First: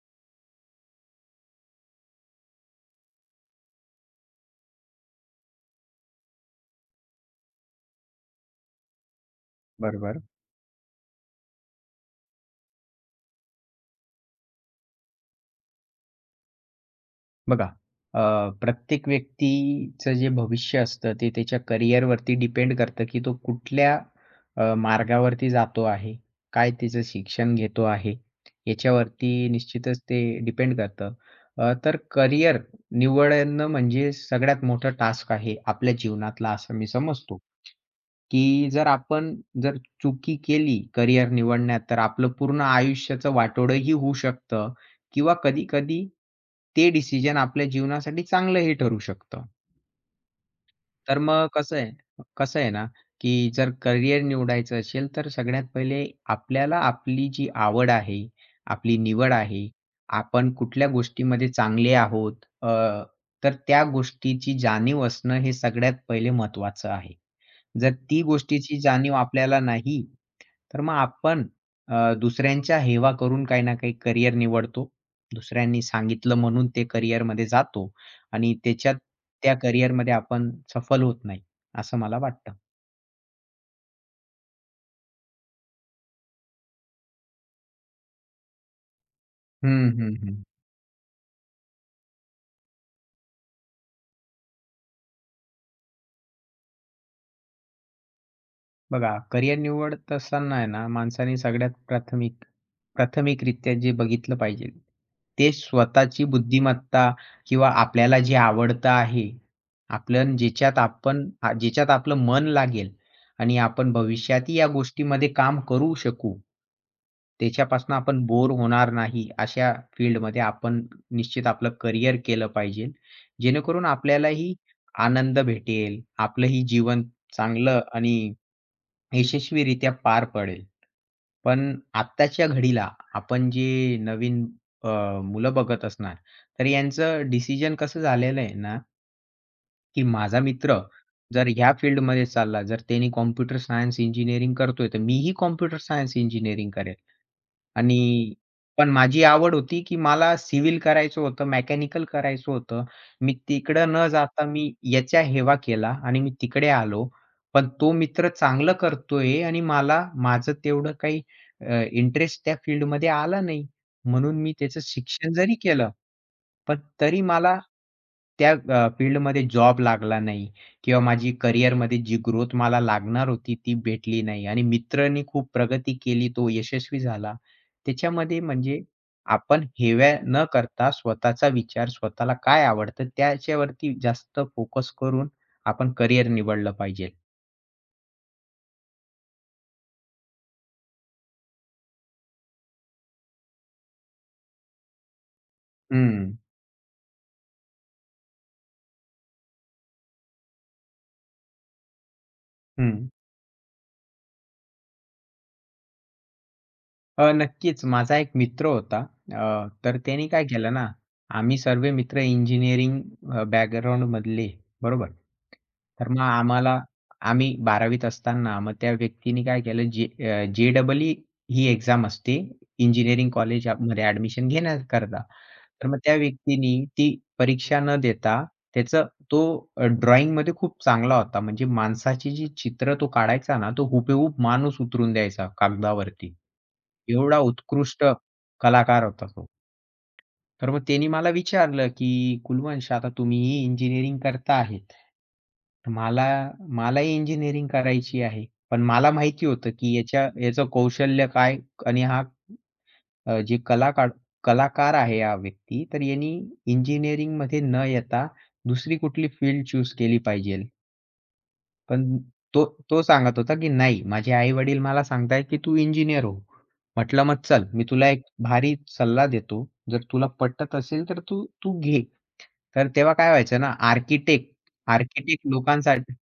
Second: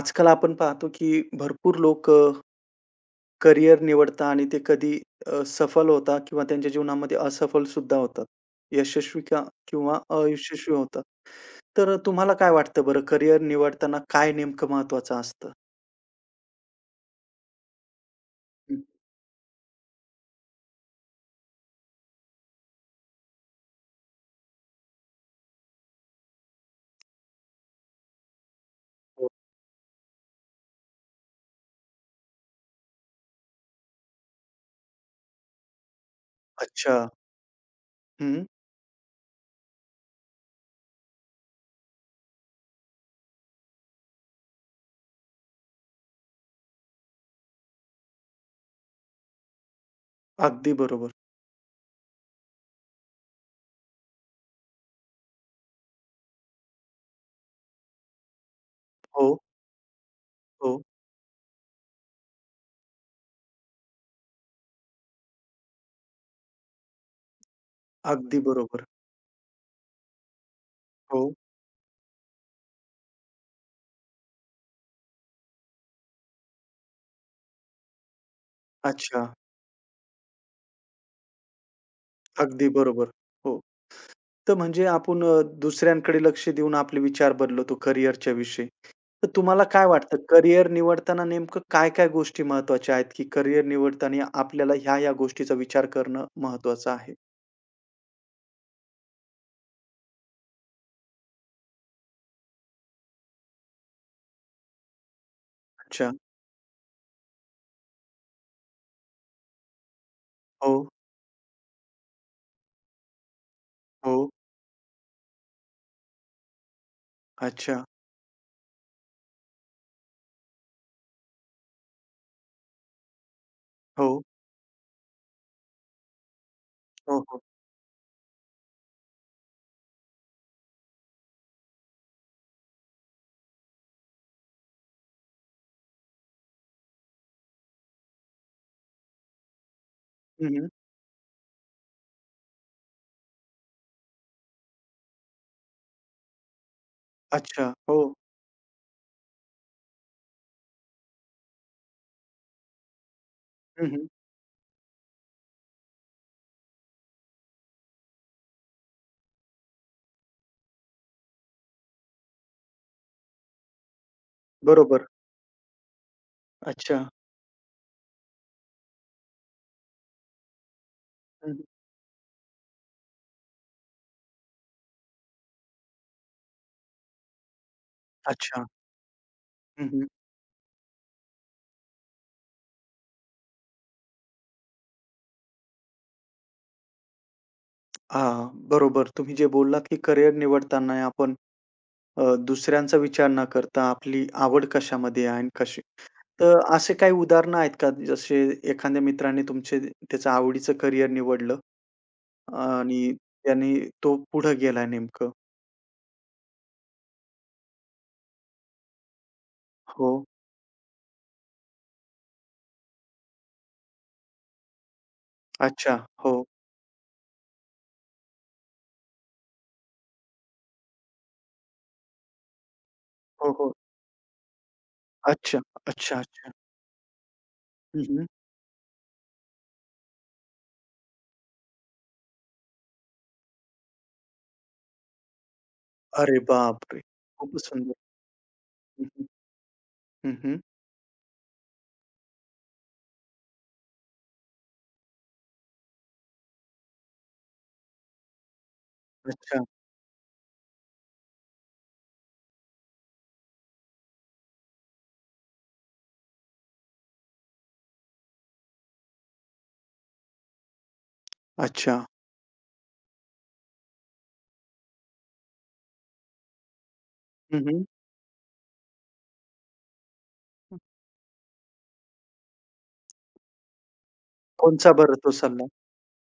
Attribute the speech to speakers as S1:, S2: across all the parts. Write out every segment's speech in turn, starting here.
S1: आजकाल आपण पाहतो, की भरपूर लोक करियर निवडतात आणि ते कधी सफल होतात किंवा त्यांच्या जीवनामध्ये असफल सुद्धा होतात. यशस्वी का किंवा
S2: बरोबर.
S1: अयशस्वी होतात. तर तुम्हाला काय वाटतं बरं करियर निवडताना काय नेमकं महत्त्वाचं असतं?
S2: बघा अ,
S1: हं.
S2: प्रत्येक व्यक्तीचं जे भविष्य असतं ते त्याच्या करिअरवरती डिपेंड करतं, की तो कुठल्या मार्गावरती जातो आहे, काय त्याचं शिक्षण घेतो आहे,
S1: हो.
S2: याच्यावरती निश्चितच ते डिपेंड करतं. तर करिअर निवडणं म्हणजे सगळ्यात मोठं टास्क आहे आपल्या जीवनातला असं मी
S1: अच्छा.
S2: समजतो.
S1: हं.
S2: की जर चुकी केली करियर निवडण्यात, तर आपलं पूर्ण आयुष्याचं वाटोळंही होऊ शकतं किंवा कधी-कधी ते डिसिजन आपल्या जीवनासाठी चांगलंही ठरू शकतं.
S1: अगदी बरोबर.
S2: तर मग कसं आहे कसं आहे ना, की जर करियर निवडायचं असेल, तर सगळ्यात पहिले आपल्याला आपली जी आवड आहे, आपली
S1: हो,
S2: निवड आहे, आपण
S1: हो.
S2: कुठल्या गोष्टीमध्ये चांगले आहोत, अ, तर त्या गोष्टीची जाणीव असणं हे सगळ्यात पहिले महत्त्वाचं आहे. जर ती
S1: अगदी
S2: गोष्टीची
S1: बरोबर.
S2: जाणीव आपल्याला नाही, तर मग
S1: हो.
S2: आपण दुसऱ्यांच्या हेवा करून काही ना काही करियर निवडतो. दुसऱ्यांनी सांगितलं म्हणून ते करियरमध्ये जातो. आणि
S1: अच्छा.
S2: त्या करिअरमध्ये आपण सफल होत नाही, असं मला वाटतं.
S1: अगदी बरोबर. हो. तर म्हणजे आपण दुसऱ्यांकडे लक्ष देऊन आपले विचार बदलवतो करियरच्या विषयी. तर तुम्हाला काय
S2: हं, हं,
S1: वाटतं
S2: हं.
S1: करियर निवडताना नेमकं काय-काय गोष्टी महत्त्वाच्या आहेत, की करियर निवडताना आपल्याला ह्या-ह्या गोष्टीचा विचार करणं महत्त्वाचं आहे?
S2: बघा, करियर निवडत असताना आहे ना, माणसाने सगळ्यात प्राथमिकरित्या जे बघितलं पाहिजे, ते
S1: अच्छा.
S2: स्वतःची बुद्धिमत्ता किंवा आपल्याला जे आवडतं आहे, आपलं
S1: हो,
S2: ज्याच्यात आपलं मन लागेल आणि आपण
S1: हो.
S2: भविष्यातही या गोष्टीमध्ये काम करू शकू.
S1: अच्छा.
S2: त्याच्यापासून आपण बोर होणार नाही, अशा फील्डमध्ये आपण निश्चित आपलं करियर केलं पाहिजे. जेणेकरून
S1: हो.
S2: आपल्यालाही आनंद भेटेल, आपलंही जीवन
S1: हो, हो.
S2: चांगलं आणि यशस्वीरित्या पार पडेल. पण आत्ताच्या घडीला आपण जे नवीन अ, मुलं बघत असणार, तर यांचं डिसिजन कसं झालेलं आहे ना, की माझा
S1: हं, हं.
S2: मित्र जर ह्या फील्डमध्ये चालला, जर त्याने कॉम्प्युटर सायन्स इंजिनिअरिंग करतोय, तर मीही कॉम्प्युटर सायन्स इंजिनिअरिंग करेल.
S1: अच्छा. हो.
S2: आणि पण माझी आवड होती, की मला सिव्हिल करायचं होतं, मेकॅनिकल करायचं होतं. मी
S1: हं,
S2: तिकडं
S1: हं.
S2: न जाता मी याचा हेवा केला आणि मी तिकडे आलो. पण तो मित्र चांगलं करतोय आणि मला माझं तेवढं काही इंटरेस्ट त्या फील्डमध्ये आला नाही. म्हणून मी त्याचं
S1: बरोबर.
S2: शिक्षण जरी केलं, पण
S1: अच्छा.
S2: तरी मला त्या फील्डमध्ये जॉब लागला नाही किंवा माझी
S1: हं, हं.
S2: करिअरमध्ये जी ग्रोथ मला लागणार होती ती भेटली नाही आणि मित्रांनी खूप प्रगती केली, तो यशस्वी झाला. त्याच्यामध्ये
S1: अच्छा.
S2: म्हणजे आपण
S1: हं, हं.
S2: हेवा न करता स्वतःचा विचार, स्वतःला काय आवडतं त्याच्यावरती जास्त फोकस करून आपण करिअर निवडलं पाहिजे.
S1: हां, बरोबर. तुम्ही जे बोललात, की करियर निवडताना आपण अ, दुसऱ्यांचा विचार न करता आपली आवड कशामध्ये आहे आणि कशी
S2: हं,
S1: तर असे काही उदाहरणं आहेत का, जसे एखाद्या मित्राने तुमचे त्याचं आवडीचं करियर निवडलं?
S2: हं.
S1: आणि त्याने तो पुढे गेला नेमकं.
S2: नक्कीच. माझा एक मित्र होता. तर
S1: हो.
S2: त्याने काय केलं ना, आम्ही सर्व मित्र बॅकग्राऊंडमधले, बरोबर.
S1: अच्छा.
S2: तर मग
S1: हो.
S2: आम्हाला आम्ही 12वीत असताना मग त्या व्यक्तीने काय केलं, जे जे-ई-ई ही एक्झाम असते इंजिनिअरिंग
S1: हो, हो.
S2: कॉलेजमध्ये ॲडमिशन घेण्याकरता.
S1: अच्छा,
S2: तर मग त्या
S1: अच्छा, अच्छा.
S2: व्यक्तीने ती परीक्षा न
S1: हं, हं.
S2: देता त्याचं तो ड्रॉइंगमध्ये खूप चांगला होता. म्हणजे माणसाची जी चित्र तो काढायचा ना, तो हुबेहूब माणूस उतरून द्यायचा कागदावरती.
S1: अरे बापरे!
S2: एवढा
S1: खूपच सुंदर.
S2: उत्कृष्ट
S1: हं,
S2: कलाकार
S1: हं.
S2: होता तो.
S1: हं, हं.
S2: तर मग त्यांनी मला विचारलं, की "कुलवंश आता तुम्हीही इंजिनिअरिंग करता आहेत. तर मला मलाही इंजिनिअरिंग करायची आहे. पण मला माहिती
S1: अच्छा,
S2: होतं, की याच्या याचं कौशल्य काय आणि हा अ, जे कलाकार कलाकार आहे हा व्यक्ती, तर यांनी इंजिनिअरिंगमध्ये न येता दुसरी कुठली फील्ड चूज केली पाहिजे."
S1: अच्छा.
S2: पण तो तो सांगत होता, की "नाही, माझे आई-वडील मला सांगतायत, की तू इंजिनिअर हो." म्हटलं, "मग
S1: हं,
S2: चल,
S1: हं.
S2: मी तुला एक भारी सल्ला देतो. जर तुला पटत असेल, तर तू तू घे." तर तेव्हा काय व्हायचं ना, आर्किटेक्ट
S1: कोणचा बरं तो
S2: आर्किटेक्ट
S1: सल्ला?
S2: लोकांसाठी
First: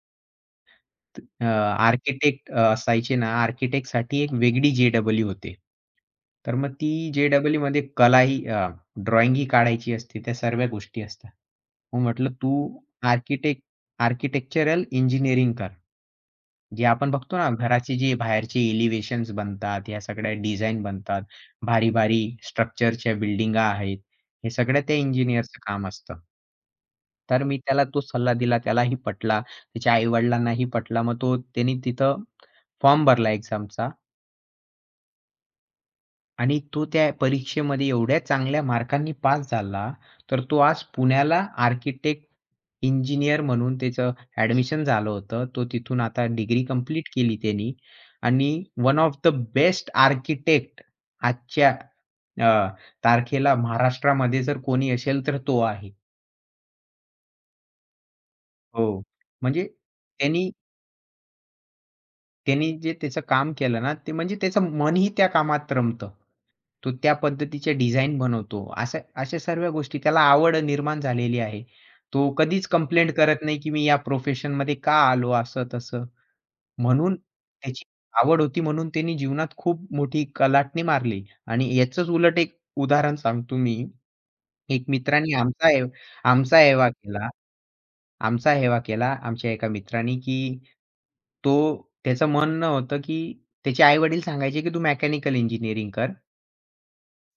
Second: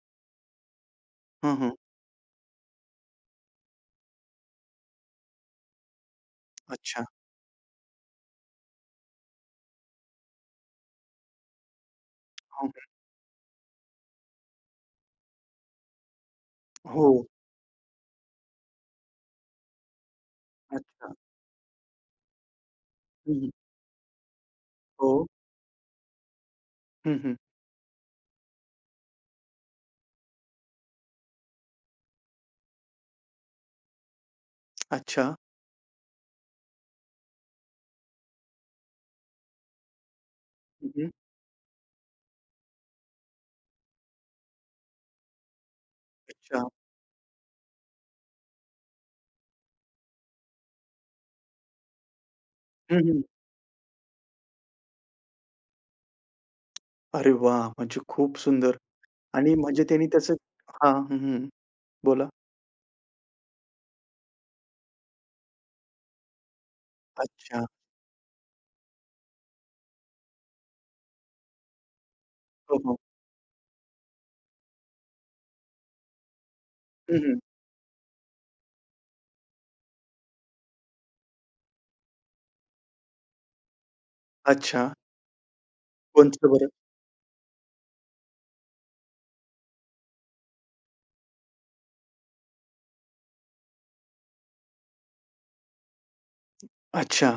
S2: अ,
S1: हं, हं.
S2: असायचे ना, आर्किटेक्टसाठी एक वेगळी जे डबल होते. तर मग ती
S1: अच्छा.
S2: जे-डबल-ईमध्ये ड्रॉइंगही काढायची असते, त्या सर्व गोष्टी असतात. मग म्हटलं, "तू
S1: हं, हं.
S2: आर्किटेक्ट आर्किटेक्चरल इंजिनिअरिंग कर." जे
S1: हो.
S2: आपण बघतो ना घराची जी बाहेरची एलिव्हेशन्स बनतात, ह्या सगळ्या डिझाईन
S1: अच्छा.
S2: बनतात, भारी-भारी स्ट्रक्चरच्या
S1: हं, हं.
S2: बिल्डिंगा आहेत. हे सगळं ते
S1: हो.
S2: इंजिनिअरचं काम असतं.
S1: हं, हं.
S2: तर मी त्याला तो सल्ला दिला, त्यालाही पटला. त्याच्या आई-वडिलांनाही पटला. मग त्यानी तिथं फॉर्म भरला एक्झामचा
S1: अच्छा.
S2: आणि तो त्या परीक्षेमध्ये एवढ्या चांगल्या मार्कांनी पास झाला, तर तो आज
S1: हं, हं.
S2: पुण्याला आर्किटेक्ट इंजिनियर म्हणून त्याचं ॲडमिशन झालं होतं. तो तिथून आता डिग्री
S1: अच्छा.
S2: कंप्लीट केली त्यानी आणि one of the best architect आजच्या अ,
S1: हं, हं.
S2: तारखेला महाराष्ट्रामध्ये जर कोणी असेल तर तो आहे.
S1: अरे वाह! म्हणजे खूप सुंदर
S2: हो.
S1: आणि
S2: म्हणजे
S1: म्हणजे त्यांनी त्याचं
S2: त्यांनी
S1: हां. हं, हं. बोला.
S2: त्यांनी जे त्याचं काम केलं ना, ते म्हणजे त्याचं मनही त्या कामात रमतं. तो त्या
S1: अच्छा.
S2: पद्धतीचे डिझाइन बनवतो. अशा अशा सर्व गोष्टी त्याला आवड निर्माण झालेली आहे. तो कधीच
S1: हो, हो.
S2: कंप्लेंट करत नाही, की मी या प्रोफेशनमध्ये का आलो असं-तसं. म्हणून
S1: हं, हं.
S2: त्याची आवड होती म्हणून त्यांनी जीवनात खूप मोठी कलाटणी मारली आणि याचंच उलट एक उदाहरण सांगतो मी. एक
S1: अच्छा.
S2: मित्राने आमचा ए
S1: कोणचं
S2: आमचा
S1: बरं?
S2: एवा केला. आमचा हेवा केला आमच्या एका मित्राने, की त्याचं म्हणणं होतं, की त्याचे आई-वडील सांगायचे, की "तू मेकॅनिकल इंजिनिअरिंग कर."
S1: अच्छा.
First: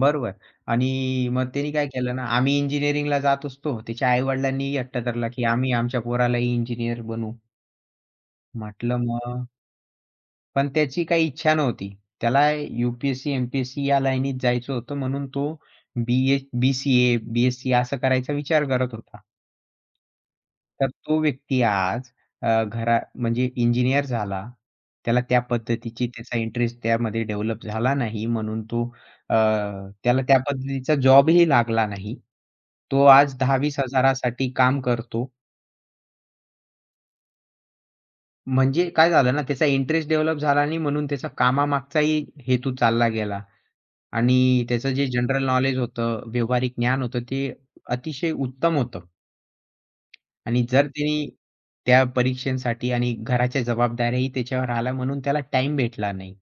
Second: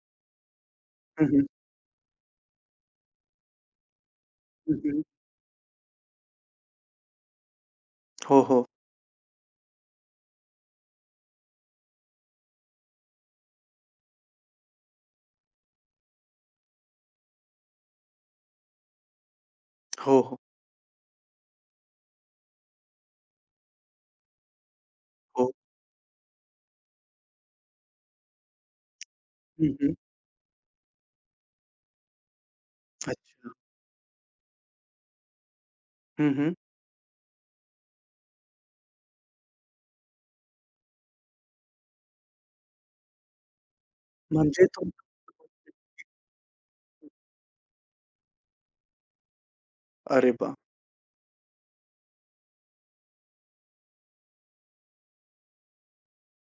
S2: बरोबर. आणि
S1: हं, हं.
S2: मग त्यांनी काय केलं ना, आम्ही इंजिनिअरिंगला जात असतो. त्याच्या आई-वडिलांनीही
S1: हं,
S2: हट्ट
S1: हं.
S2: धरला, की "आम्ही आमच्या पोरालाही इंजिनिअर बनवू."
S1: हो, हो.
S2: म्हटलं, "मग?" पण त्याची काही इच्छा नव्हती. त्याला यू पी या लाईनीत जायचं होतं म्हणून तो बी-ए बी-सी-ए, बी-एस-सी असं करायचा विचार करत होता.
S1: हो, हो.
S2: तर तो व्यक्ती आज अ, घरा म्हणजे इंजिनिअर झाला. त्याला त्या
S1: हो.
S2: पद्धतीची त्याचा इंटरेस्ट त्यामध्ये डेव्हलप झाला नाही म्हणून अ,
S1: हं, हं.
S2: त्याला त्या पद्धतीचा जॉबही लागला नाही. तो आज
S1: अच्छा.
S2: 10-20 हजारासाठी काम करतो.
S1: हं, हं.
S2: म्हणजे काय झालं ना त्याचा इंटरेस्ट डेव्हलप झाला नाही म्हणून त्याचा कामामागचाही हेतू चालला गेला
S1: म्हणजे
S2: आणि
S1: तुम
S2: त्याचं जे जनरल नॉलेज होतं, व्यावहारिक ज्ञान होतं ते अतिशय उत्तम होतं.
S1: अरे वाह!
S2: आणि जर त्यांनी त्या परीक्षेसाठी आणि घराच्या जबाबदाऱ्याही त्याच्यावर आल्या म्हणून त्याला टाईम भेटला नाही.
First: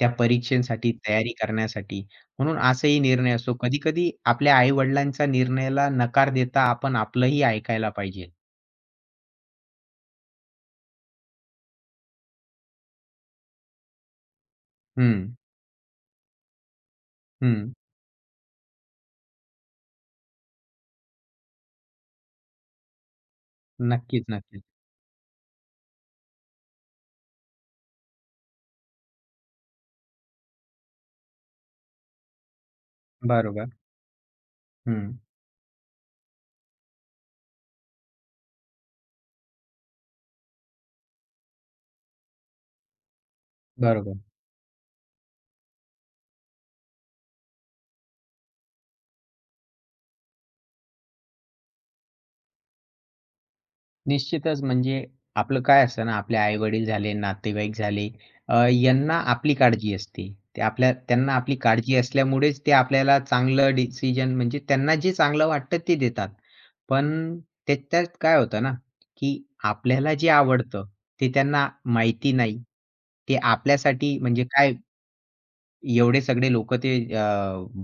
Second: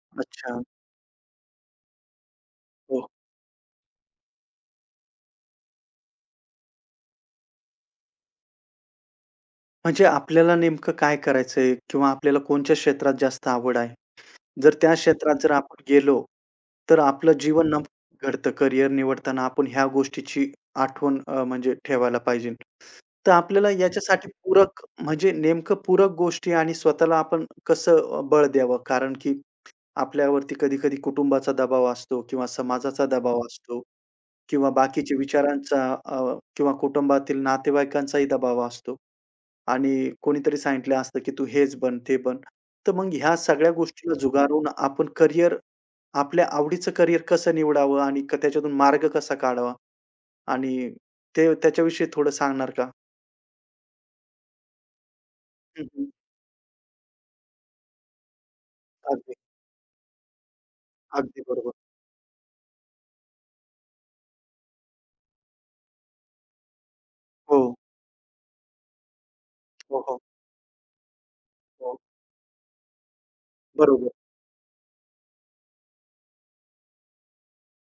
S2: त्या
S1: अच्छा.
S2: परीक्षेसाठी तयारी करण्यासाठी. म्हणून असाही
S1: हो.
S2: निर्णय असतो. कधी-कधी आपल्या आई-वडिलांच्या निर्णयाला नकार देता आपण आपलंही ऐकायला पाहिजे.
S1: म्हणजे आपल्याला नेमकं काय करायचंय किंवा आपल्याला कोणत्या क्षेत्रात जास्त आवड आहे? जर त्या
S2: हं,
S1: क्षेत्रात जर आपण गेलो, तर आपलं जीवन
S2: हं.
S1: न घडतं. करियर निवडताना आपण ह्या गोष्टीची आठवण म्हणजे ठेवायला पाहिजे. तर आपल्याला
S2: नक्कीच,
S1: याच्यासाठी
S2: नक्कीच.
S1: पूरक म्हणजे नेमकं पूरक गोष्टी आणि स्वतःला आपण कसं बळ द्यावं? कारण की आपल्यावरती कधी-कधी कुटुंबाचा दबाव असतो किंवा समाजाचा दबाव हो.
S2: बरोबर.
S1: असतो किंवा
S2: हं,
S1: बाकीच्या विचारांचा किंवा कुटुंबातील नातेवाईकांचाही दबाव असतो आणि कोणीतरी सांगितलं असतं, की "तू हेच बन, ते बन." तर मग ह्या सगळ्या गोष्टीला
S2: बरोबर.
S1: जुगारून आपण करियर आपल्या आवडीचं करियर कसं निवडावं आणि क त्याच्यातून मार्ग कसा काढावा? आणि ते त्याच्याविषयी थोडं सांगणार का?
S2: निश्चितच. म्हणजे आपलं
S1: हं,
S2: काय असतं
S1: हं.
S2: ना, आपले आई-वडील झाले, नातेवाईक झाले, यांना
S1: अगदी,
S2: आपली काळजी असते. ते आपल्या त्यांना
S1: अगदी
S2: आपली
S1: बरोबर.
S2: काळजी असल्यामुळेच ते आपल्याला चांगलं डिसिजन म्हणजे त्यांना जे चांगलं वाटतं ते देतात. पण
S1: हो,
S2: त्याच्यात काय होतं ना, की
S1: हो,
S2: आपल्याला
S1: हो,
S2: जे आवडतं ते त्यांना
S1: हो.
S2: माहिती नाही. ते
S1: बरोबर.
S2: आपल्यासाठी म्हणजे काय एवढे सगळे लोकं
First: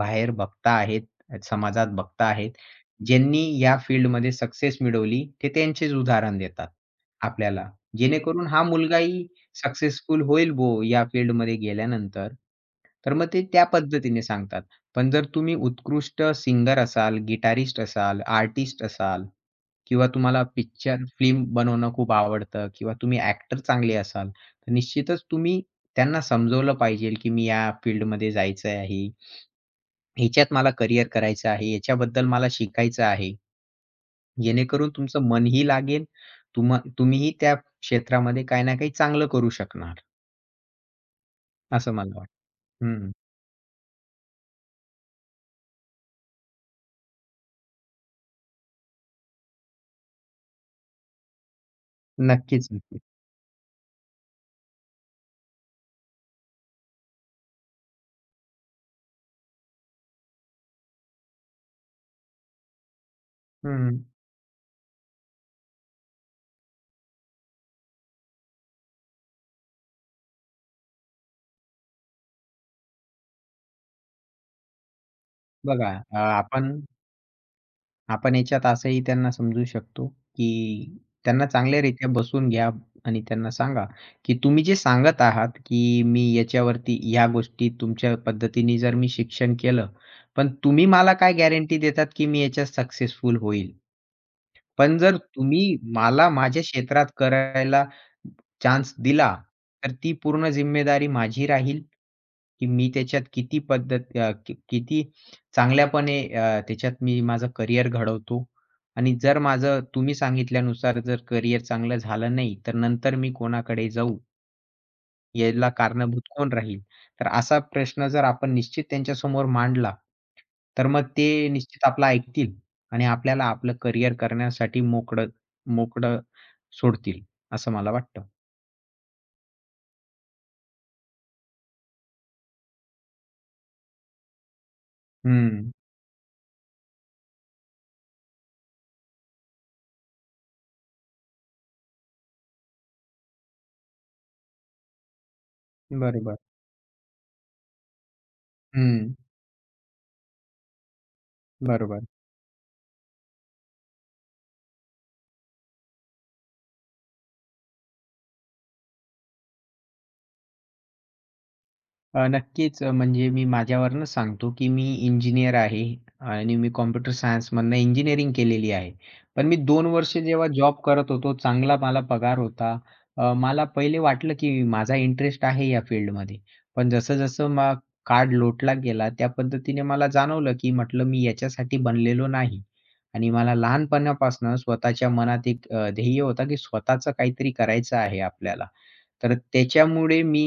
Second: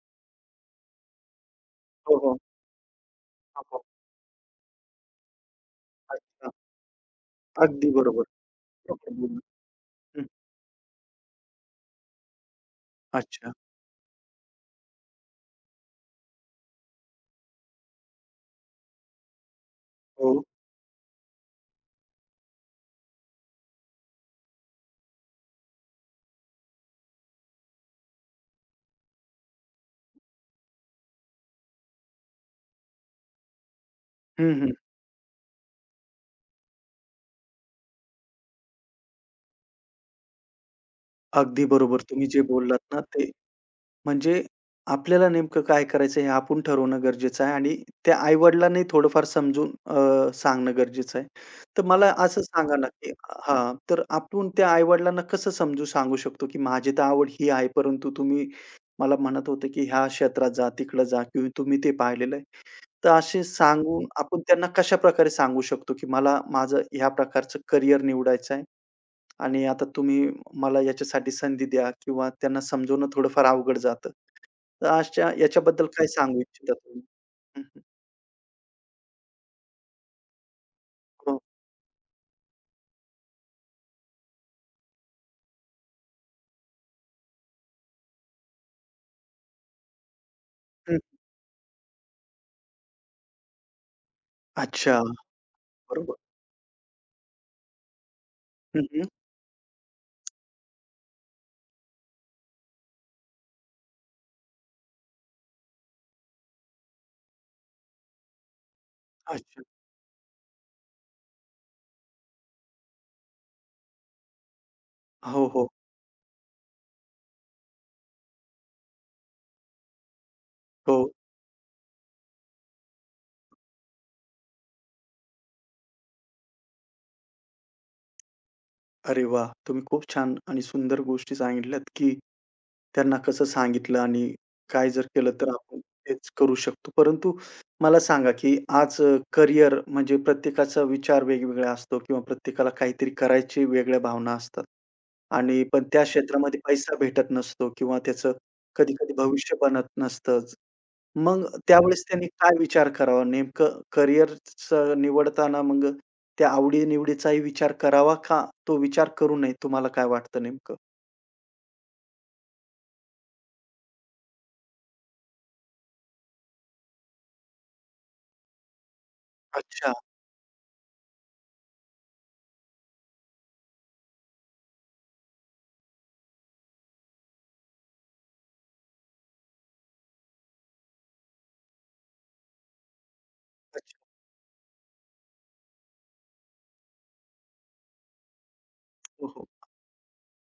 S2: बाहेर बघता आहेत, समाजात
S1: हो,
S2: बघता
S1: हो.
S2: आहेत. ज्यांनी
S1: हो,
S2: या
S1: हो.
S2: फील्डमध्ये सक्सेस मिळवली, ते त्यांचेच उदाहरण
S1: अच्छा.
S2: देतात आपल्याला.
S1: अगदी बरोबर.
S2: जेणेकरून हा
S1: प्रॉपर
S2: मुलगाही
S1: बोलणं.
S2: सक्सेसफुल
S1: हं.
S2: होईल बुवा या फील्डमध्ये गेल्यानंतर. तर मग ते
S1: अच्छा.
S2: त्या पद्धतीने सांगतात. पण जर तुम्ही उत्कृष्ट सिंगर असाल, गिटारिस्ट असाल, आर्टिस्ट असाल किंवा
S1: हो.
S2: तुम्हाला पिक्चर, फिल्म बनवणं खूप आवडतं किंवा तुम्ही ॲक्टर चांगले असाल तर निश्चितच तुम्ही त्यांना समजवलं पाहिजे, की मी या फील्डमध्ये जायचं आहे. ह्याच्यात मला करियर करायचं आहे. याच्याबद्दल मला शिकायचं आहे.
S1: हं, हं.
S2: जेणेकरून तुमचं मनही लागेल. तुम्हीही त्या क्षेत्रामध्ये काही ना काही चांगलं करू शकणार,
S1: अगदी
S2: असं
S1: बरोबर.
S2: मला
S1: तुम्ही
S2: वाटतं.
S1: जे बोललात ना,
S2: हं.
S1: ते म्हणजे आपल्याला नेमकं काय करायचं हे आपण ठरवणं गरजेचं आहे आणि त्या आई-वडिलांनी थोडंफार समजून सांगणं गरजेचं आहे. तर मला असं
S2: नक्कीच,
S1: सांगा ना,
S2: नक्कीच.
S1: की हां, तर आपण त्या आई-वडिलांना कसं समजून सांगू शकतो, की माझी तर आवड ही आहे, परंतु तुम्ही मला म्हणत होते, की ह्या क्षेत्रात जा, तिकडं जा किंवा तुम्ही ते पाहिलेलं आहे. तर असे
S2: हं.
S1: सांगून आपण त्यांना कशाप्रकारे सांगू शकतो, की मला माझं ह्या प्रकारचं करियर निवडायचं आहे? आणि आता तुम्ही मला याच्यासाठी संधी द्या किंवा त्यांना समजवणं थोडंफार अवघड जातं. तर अशा याच्याबद्दल
S2: बघा
S1: काय
S2: अ,
S1: सांगू
S2: आपण
S1: इच्छिता तुम्ही? हं, हं.
S2: आपण याच्यात असंही त्यांना समजू शकतो, की
S1: हो.
S2: त्यांना चांगल्यारीत्या बसून घ्या आणि त्यांना सांगा, की तुम्ही जे सांगत आहात, की मी याच्यावरती या गोष्टी तुमच्या पद्धतीने जर मी शिक्षण केलं, पण तुम्ही
S1: हं.
S2: मला काय गॅरंटी देतात, की मी याच्यात सक्सेसफुल होईल? पण
S1: अच्छा.
S2: जर तुम्ही
S1: बरोबर.
S2: मला माझ्या क्षेत्रात करायला
S1: हं,
S2: चान्स
S1: हं.
S2: दिला, तर ती पूर्ण जिम्मेदारी माझी राहील, की मी त्याच्यात किती चांगल्यापणे त्याच्यात मी माझं करियर घडवतो आणि जर
S1: अच्छा.
S2: माझं तुम्ही सांगितल्यानुसार जर करियर चांगलं झालं नाही, तर नंतर मी कोणाकडे जाऊ?
S1: हो, हो.
S2: याला कारणीभूत कोण राहील? तर असा प्रश्न जर आपण निश्चित त्यांच्यासमोर मांडला, तर
S1: हो.
S2: मग ते निश्चित आपलं ऐकतील आणि आपल्याला आपलं करियर करण्यासाठी मोकळं मोकळं सोडतील, असं मला वाटतं.
S1: अरे वाह! तुम्ही खूप छान आणि सुंदर गोष्टी सांगितल्यात, की त्यांना कसं सांगितलं आणि काय जर केलं तर
S2: हं.
S1: आपण तेच करू शकतो. परंतु मला सांगा, की आज करिअर म्हणजे प्रत्येकाचा विचार वेगवेगळा असतो किंवा प्रत्येकाला काहीतरी करायची वेगळ्या भावना असतात. आणि पण त्या
S2: बरोबर.
S1: क्षेत्रामध्ये पैसा भेटत नसतो किंवा त्याचं कधी-कधी
S2: हं,
S1: भविष्य बनत नसतं. मग त्यावेळेस
S2: बरोबर.
S1: त्यांनी काय विचार करावा? नेमकं करिअरचं निवडताना मग त्या आवडी-निवडीचाही विचार करावा का तो विचार करू नये? तुम्हाला काय वाटतं नेमकं?
S2: नक्कीच, म्हणजे मी माझ्यावरूनच सांगतो, की मी इंजिनिअर आहे आणि मी कॉम्प्युटर सायन्समधनं इंजिनिअरिंग केलेली आहे. पण मी 2
S1: अच्छा,
S2: वर्ष जेव्हा जॉब करत होतो, चांगला मला पगार होता. मला पहिले वाटलं, की माझा इंटरेस्ट आहे या फील्डमध्ये. पण जसं-जसं मग काळ लोटला गेला, त्या पद्धतीने मला जाणवलं, की म्हटलं मी याच्यासाठी बनलेलो नाही. आणि मला
S1: अच्छा.
S2: लहानपणापासून स्वतःच्या मनात एक ध्येय होता, की स्वतःचं काहीतरी करायचं आहे आपल्याला.
S1: हो,
S2: तर
S1: हो.
S2: त्याच्यामुळे मी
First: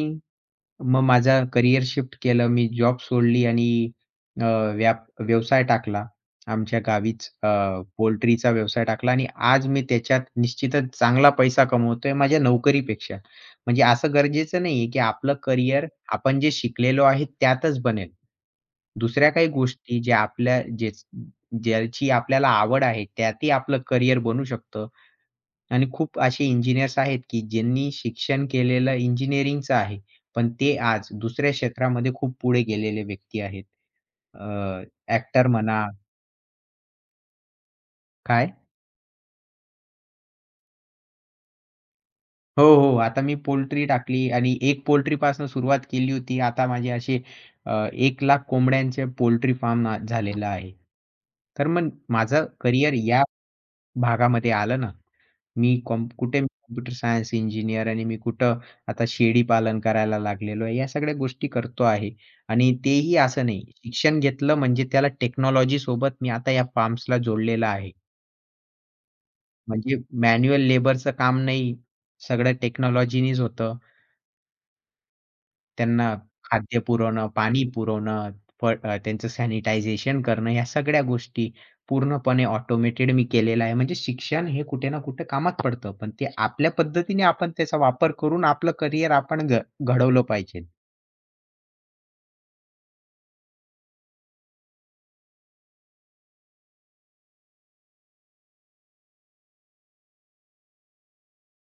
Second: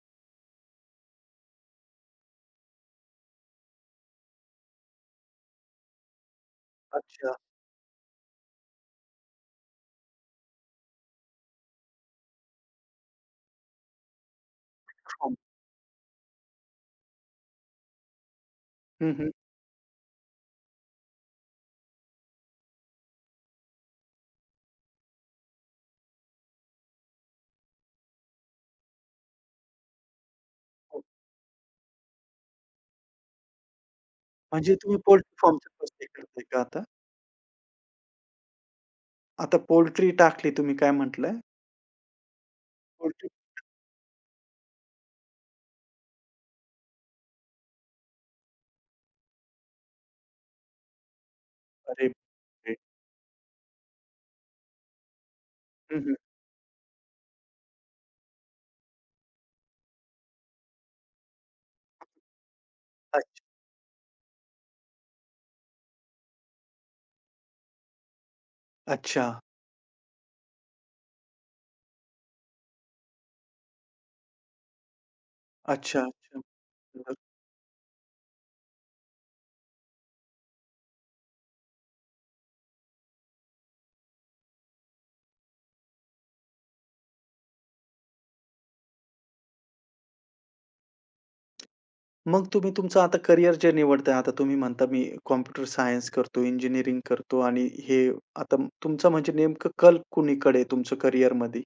S2: मग माझा करियर शिफ्ट केलं. मी जॉब सोडली आणि अ, व्याप व्यवसाय टाकला. आमच्या गावीच
S1: अच्छा.
S2: अ, पोल्ट्रीचा व्यवसाय टाकला आणि आज मी त्याच्यात निश्चितच चांगला पैसा कमवतोय माझ्या नोकरीपेक्षा. म्हणजे असं गरजेचं नाहीये, की आपलं
S1: फॉर्म.
S2: करियर आपण जे शिकलेलो आहे त्यातच बनेल.
S1: हं, हं.
S2: दुसऱ्या काही गोष्टी ज्या आपल्या जे ज्याची आपल्याला आवड आहे त्यातही आपलं करियर बनू शकतं. आणि खूप असे इंजिनिअर्स आहेत, की ज्यांनी शिक्षण केलेलं इंजिनिअरिंगचं आहे. पण ते
S1: हो.
S2: आज दुसऱ्या क्षेत्रामध्ये खूप पुढे गेलेले व्यक्ती आहेत.
S1: म्हणजे
S2: अ,
S1: तुम्ही पोल्ट्री
S2: ॲक्टर
S1: फार्मची
S2: म्हणा
S1: प्रोसेस करताय का आता?
S2: काय?
S1: आता पोल्ट्री टाकली तुम्ही काय म्हटलंय?
S2: हो, हो. आता
S1: पोल्ट्री
S2: मी पोल्ट्री टाकली आणि एक पोल्ट्रीपासून सुरुवात केली होती. आता माझे असे 1,00,000 कोंबड्यांचे पोल्ट्री फार्म झालेला आहे. तर मग
S1: अरे
S2: माझं
S1: बापरे!
S2: करियर या भागामध्ये आलं ना. मी
S1: हं,
S2: कॉम्प
S1: हं.
S2: कुठे कॉम्प्युटर सायन्स इंजिनियर आणि मी कुठं आता शेळी पालन करायला लागलेलो आहे. या सगळ्या गोष्टी करतो आहे आणि तेही असं नाही. शिक्षण घेतलं म्हणजे त्याला टेक्नॉलॉजी सोबत मी आता या फार्म्सला जोडलेलं आहे.
S1: अच्छा,
S2: म्हणजे मॅन्युअल लेबरचं काम नाही, सगळं टेक्नॉलॉजीनीच होतं.
S1: अच्छा,
S2: त्यांना
S1: अच्छा.
S2: खाद्य पुरवणं, पाणी पुरवणं, त्यांचं सॅनिटायझेशन करणं, ह्या सगळ्या गोष्टी पूर्णपणे ऑटोमेटेड मी केलेलं आहे. म्हणजे शिक्षण हे कुठे ना कुठे कामात पडतं. पण ते आपल्या पद्धतीने आपण त्याचा वापर करून आपलं करियर आपण घडवलं पाहिजे.
S1: मग तुम्ही तुमचं आता करियर जे निवडताय, आता तुम्ही म्हणता मी कॉम्प्युटर सायन्स करतो, इंजिनिअरिंग करतो आणि हे आता तुमचं म्हणजे नेमकं कल कुणीकडे आहे तुमचं करियरमध्ये?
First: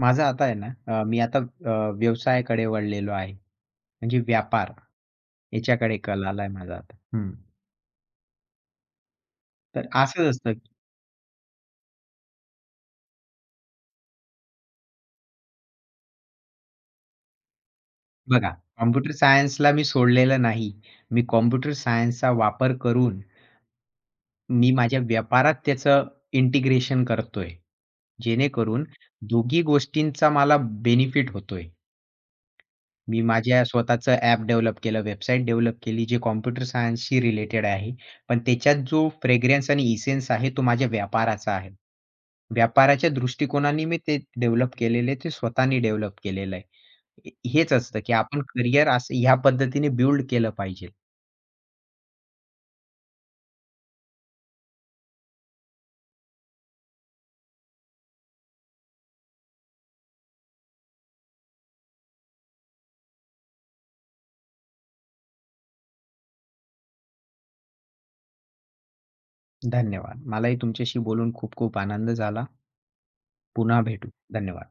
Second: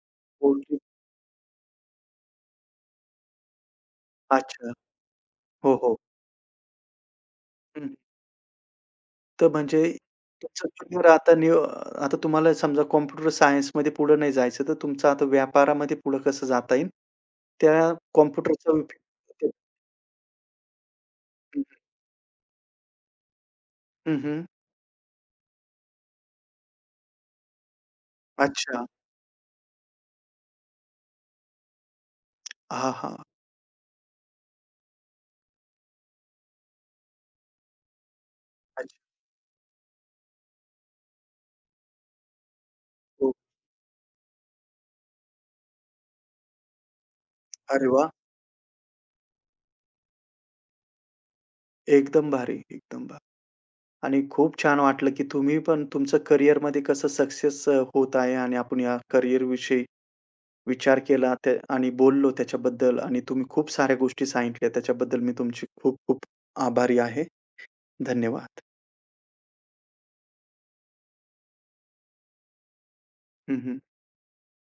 S2: माझं आता आहे ना,
S1: ओके.
S2: अ, मी आता अ, व्यवसायाकडे वळलेलो आहे. म्हणजे व्यापार
S1: अच्छा. हो, हो.
S2: याच्याकडे कल आलाय माझा आता. हं.
S1: हं. तर म्हणजे
S2: तर असंच असतं
S1: तुमचं
S2: की
S1: करियर आता नि आता तुम्हाला समजा कॉम्प्युटर सायन्समध्ये पुढे नाही जायचं, तर तुमचं आता व्यापारामध्ये पुढे कसं जाता येईल? त्या
S2: बघा,
S1: कॉम्प्युटरचा उपयोग
S2: कॉम्प्युटर सायन्सला मी सोडलेलं नाही. मी कॉम्प्युटर सायन्सचा वापर करून
S1: हं, हं.
S2: मी माझ्या व्यापारात त्याचं इंटिग्रेशन करतोय. जेणेकरून
S1: अच्छा.
S2: दोघी गोष्टींचा मला बेनिफिट होतोय.
S1: हां, हां.
S2: मी माझ्या स्वतःचं ॲप डेव्हलप केलं, वेबसाईट डेव्हलप केली, जे कॉम्प्युटर सायन्सशी रिलेटेड आहे. पण त्याच्यात
S1: अच्छा.
S2: जो फ्रेग्रन्स आणि इसेन्स आहे, तो माझ्या व्यापाराचा आहे. व्यापाराच्या
S1: हो.
S2: दृष्टिकोनाने मी ते डेव्हलप केलेलं आहे, ते स्वतःनी डेव्हलप केलेलं आहे. हे हेच
S1: अरे
S2: असतं,
S1: वाह!
S2: की आपण करियर असं ह्या पद्धतीने बिल्ड केलं पाहिजे.
S1: एकदम भारी, एकदम भारी. आणि खूप छान वाटलं, की तुम्ही पण तुमचं करिअरमध्ये कसं सक्सेस होत आहे आणि आपण या करिअरविषयी विचार केला त्या आणि बोललो त्याच्याबद्दल आणि तुम्ही खूप साऱ्या गोष्टी सांगितल्या त्याच्याबद्दल मी तुमची खूप खूप आभारी आहे. धन्यवाद.
S2: धन्यवाद. मलाही तुमच्याशी बोलून खूप खूप आनंद झाला.
S1: हं, हं.
S2: पुन्हा भेटू. धन्यवाद.